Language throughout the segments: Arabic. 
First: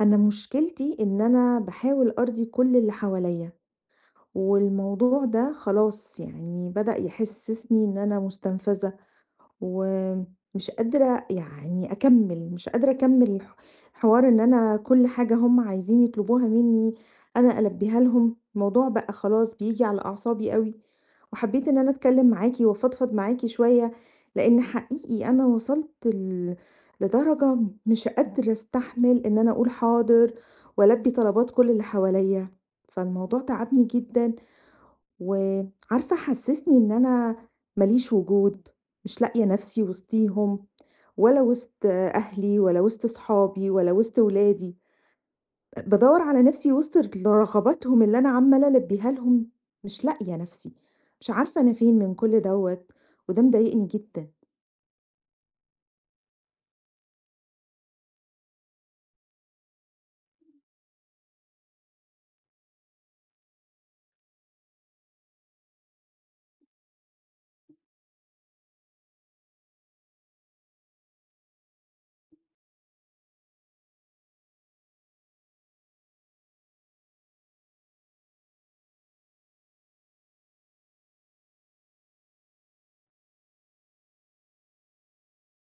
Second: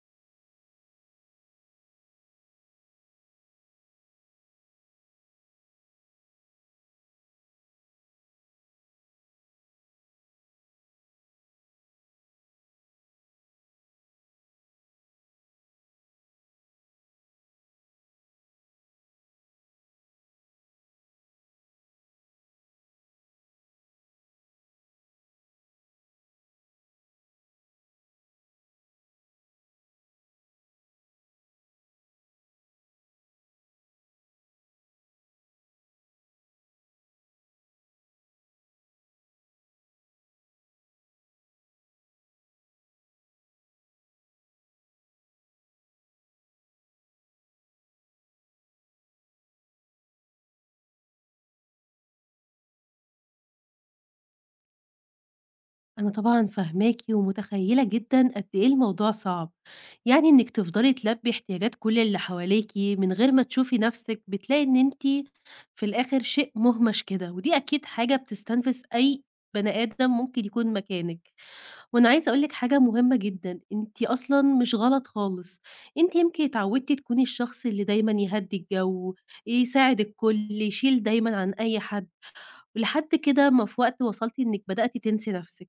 أنا مشكلتي إن أنا باحاول أرضي كل اللي حواليّا، والموضوع ده خلاص بدأ يحسسني إن أنا مستنفذة، ومش قادرة أكمّل، مش قادرة أكمّل حوار إن أنا كل حاجة هُم عايزين يطلبوها منّي أنا ألبّيها لهم. الموضوع بقى خلاص بييجي على أعصابي أوي. وحبيت إن أنا أتكلم معاكِ وأفضفض معاكِ شوية، لإن حقيقي أنا وصلت لدرجة مش قادرة أستحمل إن أنا أقول حاضر وألبي طلبات كل اللي حواليّا. فالموضوع تعبني جدًا، وعارفة حسسني إن أنا ما ليش وجود، مش لاقية نفسي وسطيهم، ولا وسط أهلي ولا وسط صحابي ولا وسط ولادي. بادوّر على نَفْسي وِسط رغباتهم اللي أنا عمّالة ألبّيها لهم، مش لاقية نَفْسي، مش عارفة أنا فين من كل دوّة، وده مضايقني جدًا. أنا طبعًا فاهماكِ ومتخيّلة جدًا قد إيه الموضوع صعب، يعني إنِّك تفضلي تلبّي احتياجات كل اللي حواليكِ من غير ما تشوفي نَفْسِك، بتلاقي إن أنتِ في الآخر شيء مُهمَش كده، ودي أكيد حاجة بتستنفِذ أي بني آدم ممكن يكون مكانِك. وأنا عايزة أقول لِك حاجة مهمة جدًا، أنتِ أصلًا مش غلط خالص، أنتِ يمكن اتعوّدتِ تكوني الشخص اللي دايمًا يهدّي الجَو، يساعد الكل، يشيل دايمًا عن أي حد. لحد كده ما في وقت وصلتِ إنِّك بدأتِ تنسي نَفْسِك،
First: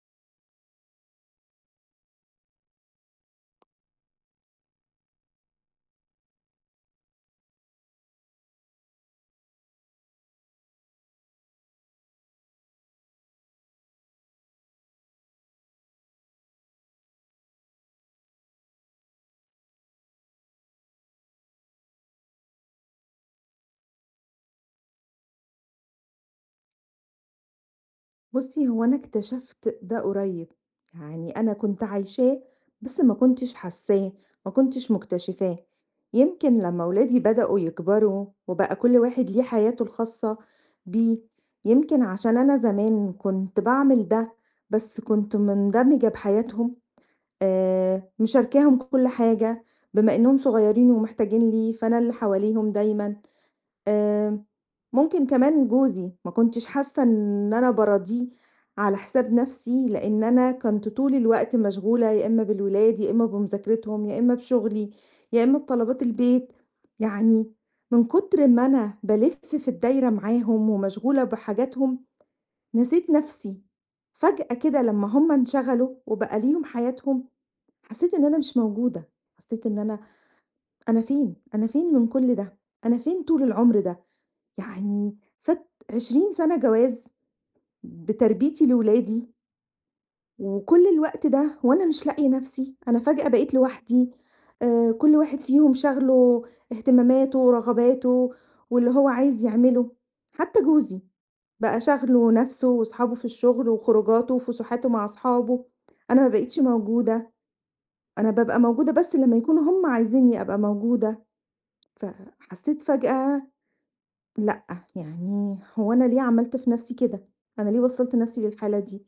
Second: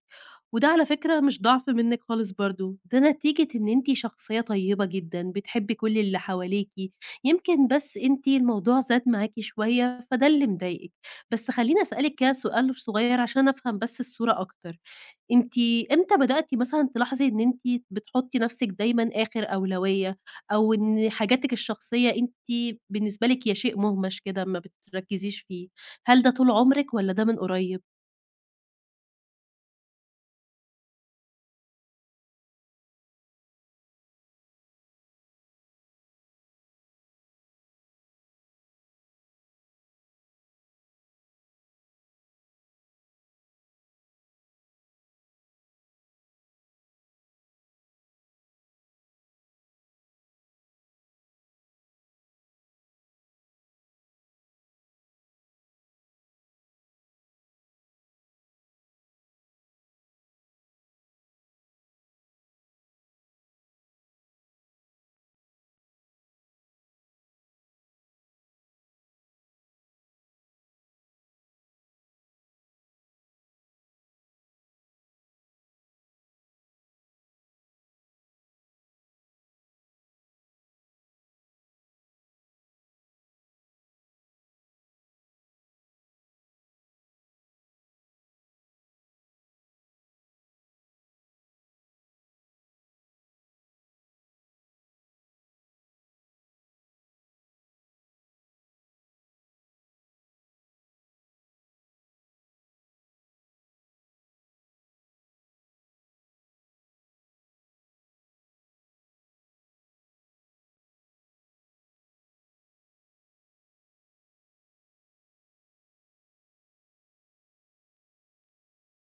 وده على فكرة مش ضعف منِّك خالص برضه، ده نتيجة إن أنتِ شخصية طيبة جدًا، بتحبي كل اللي حواليكِ، يمكن بس أنتِ الموضوع زاد معاكِ شوية فده اللي مضايقِك. بس خلّيني أسألِك كده سؤال صغير عشان أفهم بس الصورة أكتر، أنتِ إمتى بدأتِ مثلًا تلاحظي إن أنتِ بتحطّي نَفْسِك دايمًا آخِر أولوية، أو إن حاجاتِك الشخصية أنتِ بالنسبة لِك هي شيء مُهمَش كده ما بتركّزيش فيه؟ هل ده طول عمرِك والّا ده من قريب؟ بُصّي، هو أنا اكتشفت ده قريّب، يعني أنا كنت عايشاه بس ما كنتش حاسّاه، ما كنتش مكتشفاه. يمكن لمّا ولادي بدأوا يكبروا وبقى كل واحد ليه حياته الخاصة بيه، يمكن عشان أنا زمان كنت باعمل ده، بس كنت مندمجة بحياتهم. مشاركاهم كل حاجة، بما إنهم صغيرين ومحتاجين لي، فأنا اللي حواليهم دايمًا. آآ، ممكن كمان جوزي، ما كنتش حاسة إن أنا باراضيه على حساب نفسي، لإن أنا كنت طول الوقت مشغولة يا إما بالولاد، يا إما بمذاكرتهم، يا إما بشغلي، يا إما بطلبات البيت. يعني من كتر ما أنا بالِف في الدايرة معاهم ومشغولة بحاجاتهم، نسيت نفسي. فجأة كده لمّا هم انشغلوا وبقى ليهم حياتهم حسيت إن أنا مش موجودة، حسيت إن أنا أنا فين؟ أنا فين من كل ده؟ أنا فين طول العمر ده؟ يعني فات 20 سَنة جواز بتربيتي لولادي، وكل الوقت ده وأنا مش لاقية نَفْسي، أنا فجأة بقيت لوحدي. كل واحد فيهم شاغله اهتماماته ورغباته واللي هو عايز يعمله، حتى جوزي بقى شاغله نَفْسه وأصحابه في الشغل وخروجاته وفسحاته مع أصحابه، أنا ما بقيتش موجودة. أنا بابقى موجودة بس لمّا يكونوا هُم عايزينّي أبقى موجودة. فحسّيت فجأة لأ، يعني هو أنا ليه عملت في نَفْسي كده؟ أنا ليه وصّلت نَفْسي للحالة دي؟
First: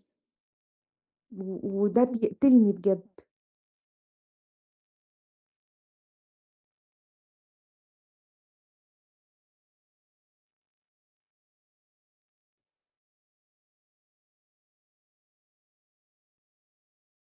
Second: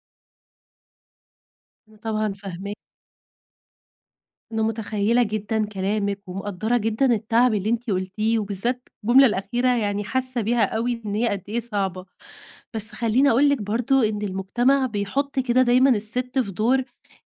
أنا وده طبعًا بيقتلني فاهماكِ، بجد. أنا متخيّلة جدًا كلامِك ومقدّرة جدًا التعب اللي أنتِ قُلتيه، وبالذات الجملة الأخيرة يعني حاسة بيها أوي إن هي قد إيه صعبة، بس خلّيني أقول لِك برضه إن المجتمع بيحُط كده دايمًا السِت في دور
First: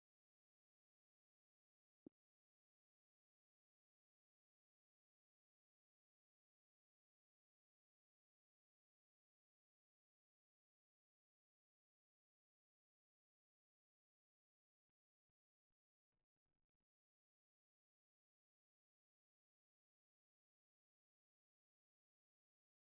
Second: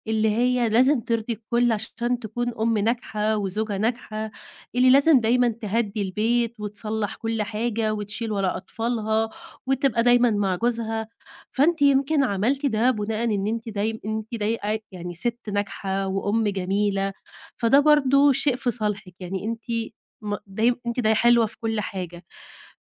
اللي هي لازم ترضي الكل عشان تكون أم ناجحة وزوجة ناجحة، اللي لازم دايمًا تهدّي البيت وتصلّح كل حاجة وتشيل ورا أطفالها وتبقى دايمًا مع جوزها، فأنتِ يمكن عملتِ ده بناءً إن أنتِ دايم أنتِ داي يعني سِت ناجحة وأم جميلة، فده برضه شيء في صالحِك، يعني أنتِ م دايم أنتِ د حلوة في كل حاجة.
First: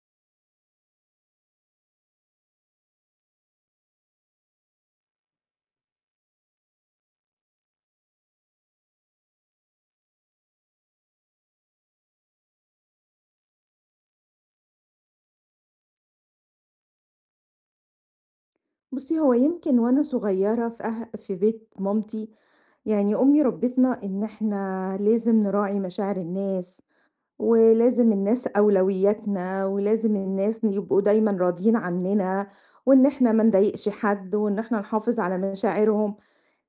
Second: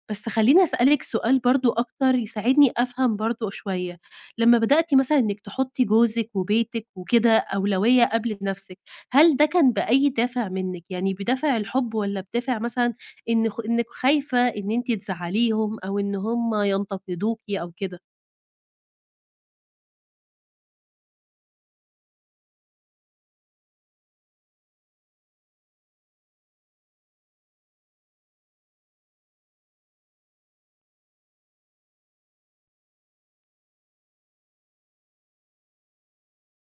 بس خلّيني أسألِك سؤال برضه أكتر يساعدني أفهم برضه شوية، لمّا بدأتِ مثلًا إنِّك تحطّي جوزِك وبيتِك وكده أولوية قبل نَفْسِك، هل ده كان بأي دافع منِّك؟ يعني بدافع الحُب والّا بدافع مثلًا إن خ إنِّك خايفة إن أنتِ تزعّليهم أو إن هم ينتقدوكِ أو كده؟ بُصّي، هو يمكن وأنا صغيّرة في بيت مامتي، يعني أمي ربِّتنا إن إحنا لازم نراعي مشاعر الناس ولازم الناس أولوياتنا ولازم الناس يبقوا دايمًا راضيين عنّنا وإن إحنا ما نضايقش حد وإن إحنا نحافظ على مشاعرهم.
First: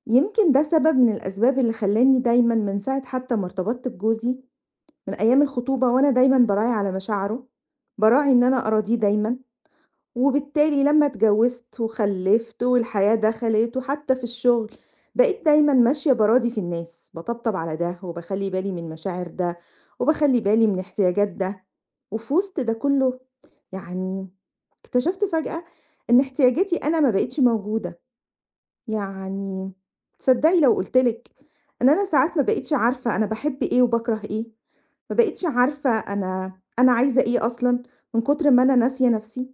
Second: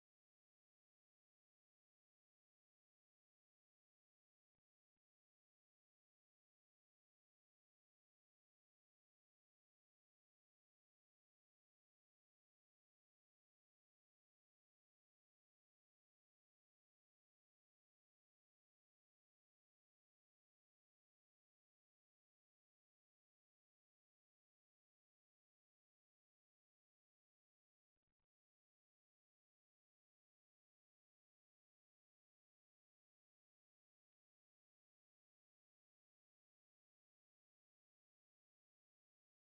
يمكن ده سبب من الأسباب اللي خلّاني دايمًا من ساعة حتى ما ارتبطت بجوزي، من أيام الخطوبة وأنا دايمًا باراعي على مشاعره، باراعي إن أنا أراضيه دايمًا، وبالتالي لمّا اتجوزت وخلّفت والحياة دخلت وحتى في الشغل، بقيت دايمًا ماشية باراضي في الناس، باطبطب على ده وباخلّي بالي من مشاعر ده، وباخلّي بالي من احتياجات ده، وفي وسط ده كلّه يعني اكتشفت فجأة إن احتياجاتي أنا ما بقيتش موجودة. يعني تصدّقي لو قُلت لِك إن أنا ساعات ما بقيتش عارفة أنا باحب إيه وباكره إيه، ما بقيتش عارفة أنا عايزة إيه أصلًا من كتر ما أنا ناسية نَفْسي؟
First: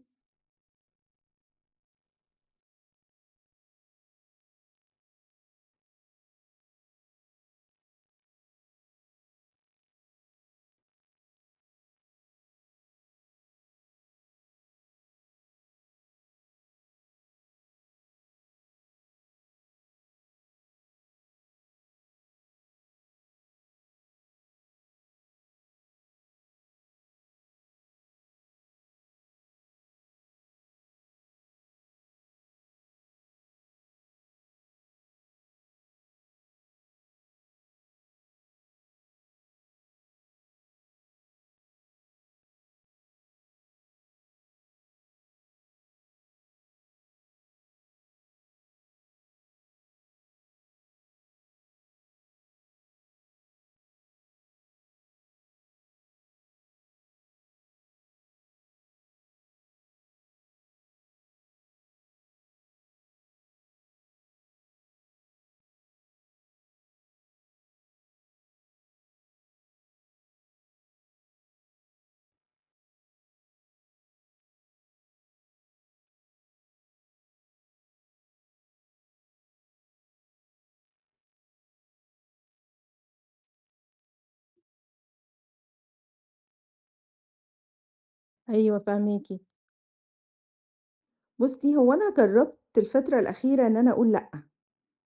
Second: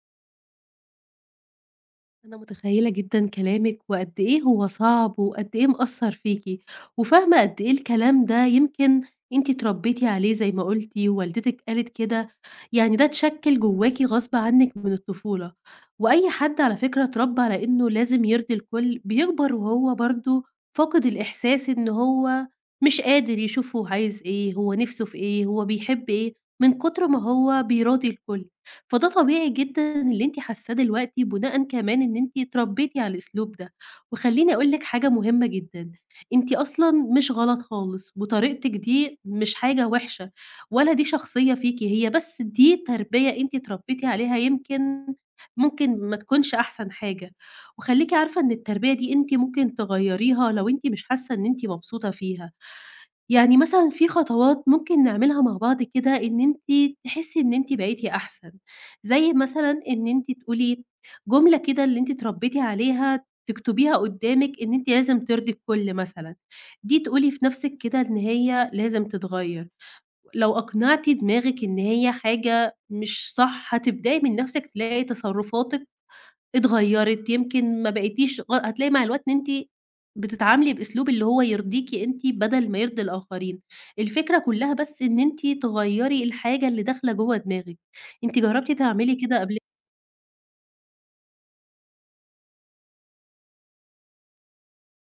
أنا متخيلة جدًا كلامِك، وقد إيه هو صعب، وقد إيه مأثّر فيكِ، وفاهمة قد إيه الكلام ده يمكن أنتِ اتربيتِ عليه زي ما قلتِ، ووالدتِك قالت كده، يعني ده اتشكِّل جواكِ غصب عنِك من الطفولة، وأي حد على فكرة اتربى على إنه لازم يرضي الكل، بيكبر وهو برضه فاقد الإحساس إن هو مش قادر يشوف هو عايز إيه، هو نِفْسه في إيه، هو بيحب إيه، من كتر ما هو بيراضي الكل. فده طبيعي جدًا اللي أنتِ حاسّاه دلوقتي بُناءً كمان إن أنتِ اتربيتِ على الأسلوب ده، وخلّيني أقول لِك حاجة مهمة جدًا، أنتِ أصلًا مش غلط خالص، وطريقتِك دي مش حاجة وحشة، ولا دي شخصية فيكِ، هي بس دي تربية أنتِ اتربيتِ عليها يمكن ممكن ما تكونش أحسن حاجة، وخلّيكِ عارفة إن التربية دي أنتِ ممكن تغيّريها لو أنتِ مش حاسة إن أنتِ مبسوطة فيها. يعني مثلًا في خطوات ممكن نعملها مع بعض كده إن أنتِ تحسّي إن أنتِ بقيتِ أحسن، زي مثلًا إن أنتِ تقولي جملة كده اللي أنتِ اتربيتِ عليها تكتبيها قدّامِك إن أنتِ لازم ترضي الكل مثلًا، دي تقولي في نَفْسِك كده إن هي لازم تتغيّر، لو أقنعتِ دماغِك إن هي حاجة مش صح هتبدئي من نَفْسِك تلاقي تصرفاتِك اتغيّرِت، يمكن ما بقيتيش هتلاقي مع الوقت إن أنتِ بتتعاملي بأسلوب اللي هو يرضيكِ أنتِ بدل ما يرضي الآخرين. الفكرة كلّها بس إن أنتِ تغيّري الحاجة اللي داخلة جوّه دماغِك. أنتِ جرّبتِ أيوه تعملي فاهماكِ. كده قبل؟ بُصّي، هو أنا جرّبت الفترة الأخيرة إن أنا أقول لأ،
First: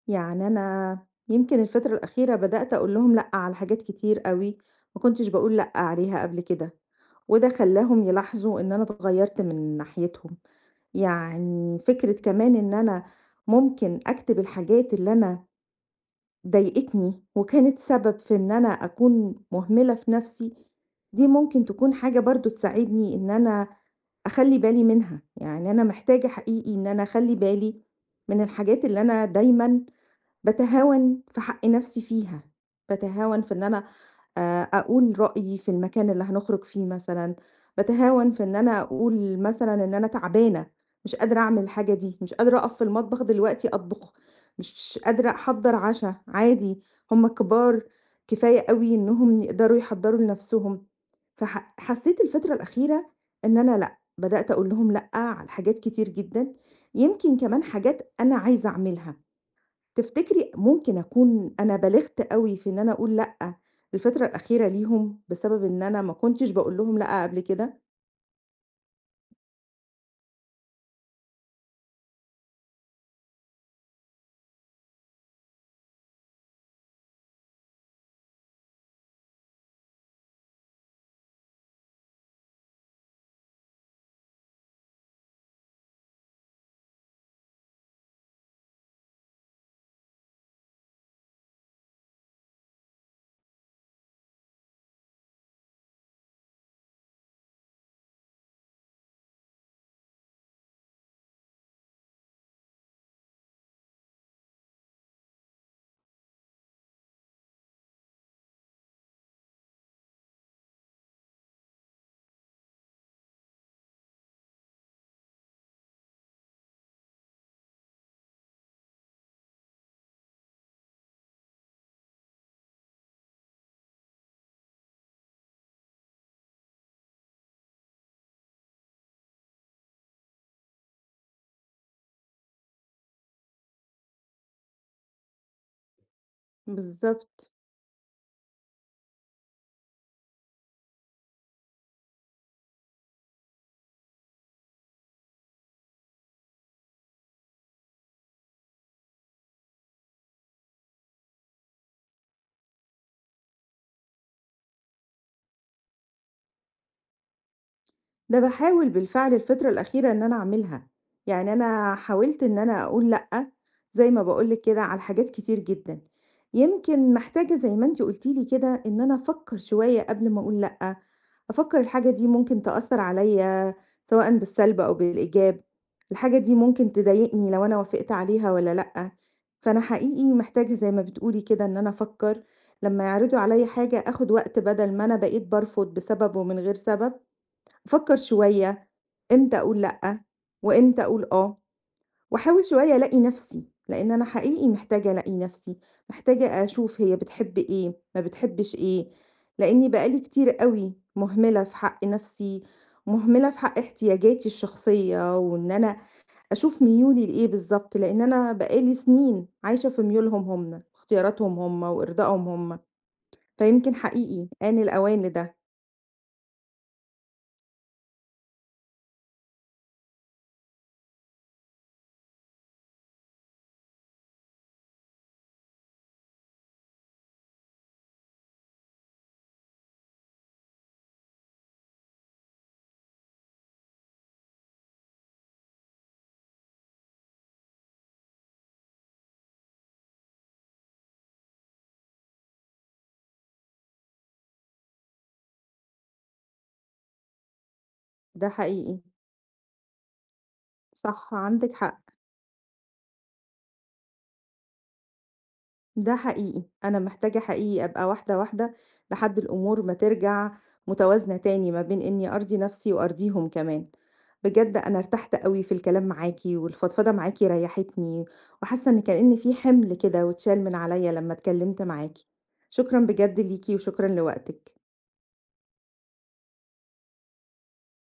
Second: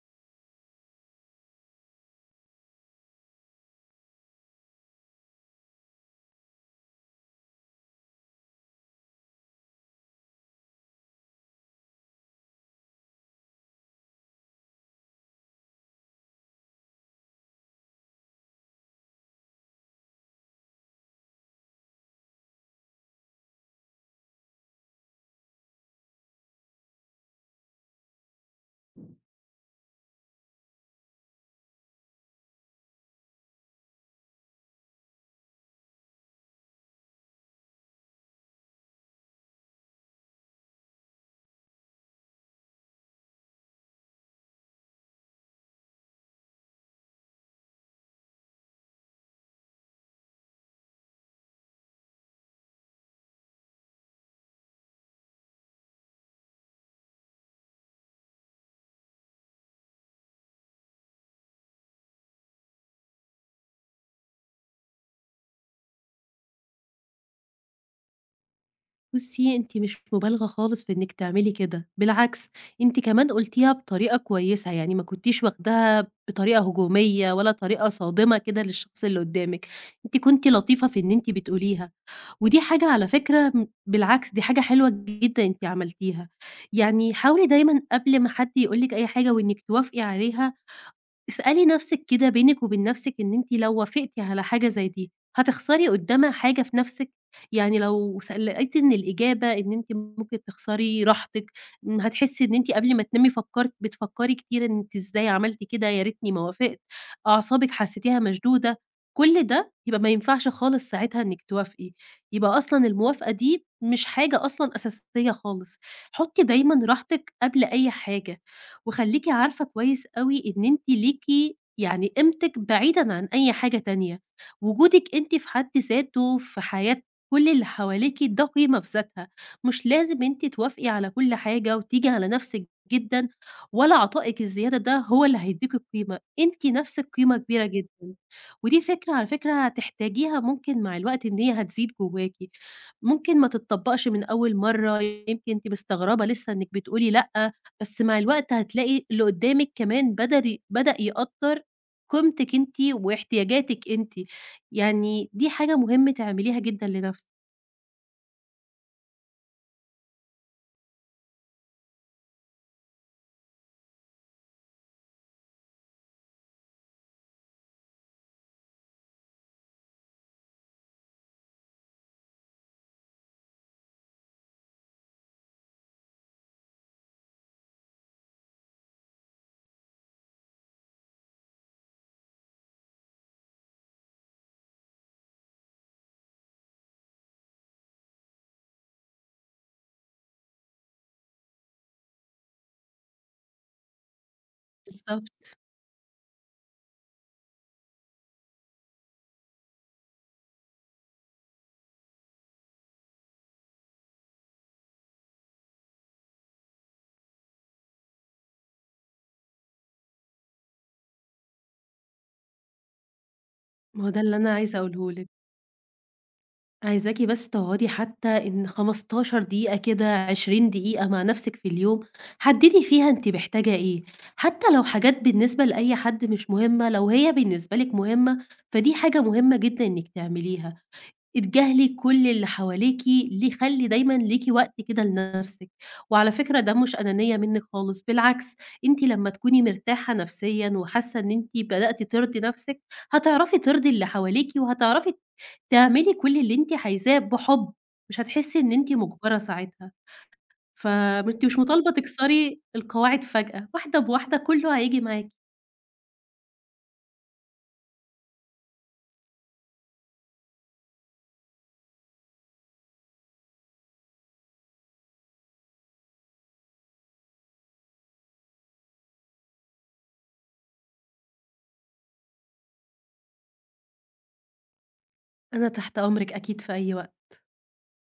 يعني أنا يمكن الفترة الأخيرة بدأت أقول لهم لأ على حاجات كتير أوي ما كنتش باقول لأ عليها قبل كده، وده خلّاهم يلاحظوا إن أنا اتغيّرت من ناحيتهم. يعني فكرة كمان إن أنا ممكن أكتب الحاجات اللي أنا ضايقتني وكانت سبب في إن أنا أكون مهملة في نفسي، دي ممكن تكون حاجة برضه تساعدني إن أنا أخلّي بالي منها. يعني أنا محتاجة حقيقي إن أنا أخلّي بالي من الحاجات اللي أنا دايمًا باتهاون في حق نفسي فيها، باتهاون في إن أنا أقول رأيي في المكان اللي هنخرج فيه مثلًا، باتهاون في إن أنا أقول مثلًا إن أنا تعبانة، مش قادرة أعمل الحاجة دي، مش قادرة أقف في المطبخ دلوقتي أطبخ، مش قادرة أحضّر عَشا، عادي هُم كبار كفاية أوي إنّهم يقدروا يحضّروا لنَفْسهم. حسّيت الفترة الأخيرة إن أنا لأ، بدأت أقول لهم لأ على حاجات كتير جدًا، يمكن كمان حاجات أنا عايزة أعملها. تفتكري ممكن أكون أنا بالغت أوي في إن أنا أقول لأ الفترة الأخيرة ليهم، بسبب إن أنا ما كنتش باقول لهم لأ قبل كده؟ بُصّي، أنتِ مش مبالغة خالص في إنِّك تعملي كده، بالعكس أنتِ كمان قُلتيها بطريقة كويسة، يعني ما كنتيش واخداها بطريقة هجومية ولا طريقة صادمة كده للشخص اللي قُدّامِك، أنتِ كنتِ لطيفة في إن أنتِ بتقوليها. ودي حاجة على فكرة م بالعكس دي حاجة حلوة جدًا أنتِ عملتيها، يعني حاولي دايمًا قبل ما حد يقول لِك أي حاجة وإنِّك توافقي عليها اسألي نفسِك كده بينِك وبين نفسِك إن أنتِ لو وافقتِ على حاجة زي دي، هتخسري قدّامها حاجة في نفسِك؟ يعني لو س لقيتِ إن الإجابة إن أنتِ ممكن تخسري راحتِك، هتحسي إن أنتِ قبل ما تنامي فكرتِ بتفكري كتير إن أنتِ إزاي عملتِ كده، يا ريتني ما وافقت، أعصابِك حسيتيها مشدودة، كل ده يبقى ما ينفعش خالص ساعتها إنِك توافقي، يبقى أصلًا الموافقة دي مش حاجة أصلًا أساسية خالص، حطي دايمًا راحتِك قبل أي حاجة. وخلّيكِ عارفة كويس أوي إن أنتِ ليكِ يعني قيمتِك بعيدًا عن أي حاجة تانية، وجودِك أنتِ في حد ذاته في حياة كل اللي حواليكِ ده قيمة في ذاتها، مش لازم أنتِ توافقي على كل حاجة وتيجي على نفسِك جدًا، ولا عطائِك الزيادة ده هو اللي هيدّيكِ القيمة، أنتِ نفسِك قيمة بالضبط. كبيرة جدًا، ودي فكرة على فكرة هتحتاجيها ممكن مع الوقت إن هي هتزيد جواكِ، ممكن ما تتطبّقش من أول مرّة، يمكن أنتِ مستغربة لسه إنِّك بتقولي لأ. بس مع الوقت هتلاقي اللي قدّامِك كمان بدر ي بدأ يقدّر قيمتِك أنتِ واحتياجاتِك أنتِ، يعني دي حاجة مهم تعمليها جدًا لنفسِك. ده باحاول بالفعل الفترة الأخيرة إن أنا أعملها، يعني أنا حاولت إن أنا أقول لأ، زي ما باقول لِك كده على حاجات كتير جدًا، يمكن محتاجة زي ما أنتِ قلتِ لي كده إن أنا أفكر شوية قبل ما أقول لأ. أفكّر الحاجة دي ممكن تأثّر عليّا سواءً بالسلب أو بالإيجاب، الحاجة دي ممكن تضايقني لو أنا وافقت عليها والّا لأ. فأنا حقيقي محتاجة زي ما بتقولي كده إن أنا أفكّر لمّا يعرضوا عليّا حاجة آخُد وقت بدل ما أنا بقيت بارفض بسبب ومن غير سبب، أفكّر شوية إمتى أقول لأ وإمتى أقول آه. واحاول شوية ألاقي نفسي، لإن أنا حقيقي محتاجة ألاقي بالضبط. نفسي، محتاجة أشوف هي بتحب إيه، ما بتحبش إيه، لإني بقى لي كتير أوي مهملة في حق نفسي، مهملة في حق احتياجاتي الشخصية، وإن أنا أشوف ميولي لإيه بالضبط، لإن أنا بقى لي سنين عايشة في ميولهم هم، واختياراتهم هم، وإرضائهم هم، فيمكن ما هو ده اللي حقيقي أنا آن عايزة أقوله الأوان لِك، لده. عايزاكِ بس تقعدي حتى إن 15 دقيقة كده، 20 دقيقة مع نفسِك في اليوم، حددي فيها أنتِ محتاجة إيه، حتى لو حاجات بالنسبة لأي حد مش مهمة، لو هي بالنسبة لِك مهمة، فدي حاجة مهمة جدًا إنِّك تعمليها. اتجاهلي كل اللي حواليكِ، ليه خلّي دايمًا ليكِ وقت كده لنفسِك، وعلى فكرة ده مش أنانية منِّك خالص، بالعكس أنتِ لمّا تكوني مرتاحة نفسيًا وحاسة إن أنتِ بدأتِ ترضي نفسِك، هتعرفي ترضي اللي حواليكِ، وهتعرفي تعملي كل اللي أنتِ عايزاه بحُب، مش ده هتحسي إن أنتِ حقيقي، مُجبرة ساعتها، صح فأنتِ مش عندِك مطالبة حق. تكسري القواعد فجأة، واحدة بواحدة كله هييجي معاكِ. ده حقيقي، أنا محتاجة حقيقي أبقى واحدة، واحدة لحد الأمور ما ترجع متوازنة تاني ما بين إني أرضي نفسي وأرضيهم كمان. بجد أنا ارتحت أوي في الكلام معاكِ والفضفضة معاكِ ريحتني، وحاسة إن كأن في حمل كده واتشال من عليَّ لما اتكلمت معاكِ. شكرًا بجد ليكِ وشكرًا لوقتِك. أنا تحت أمرِك أكيد في أي وقت.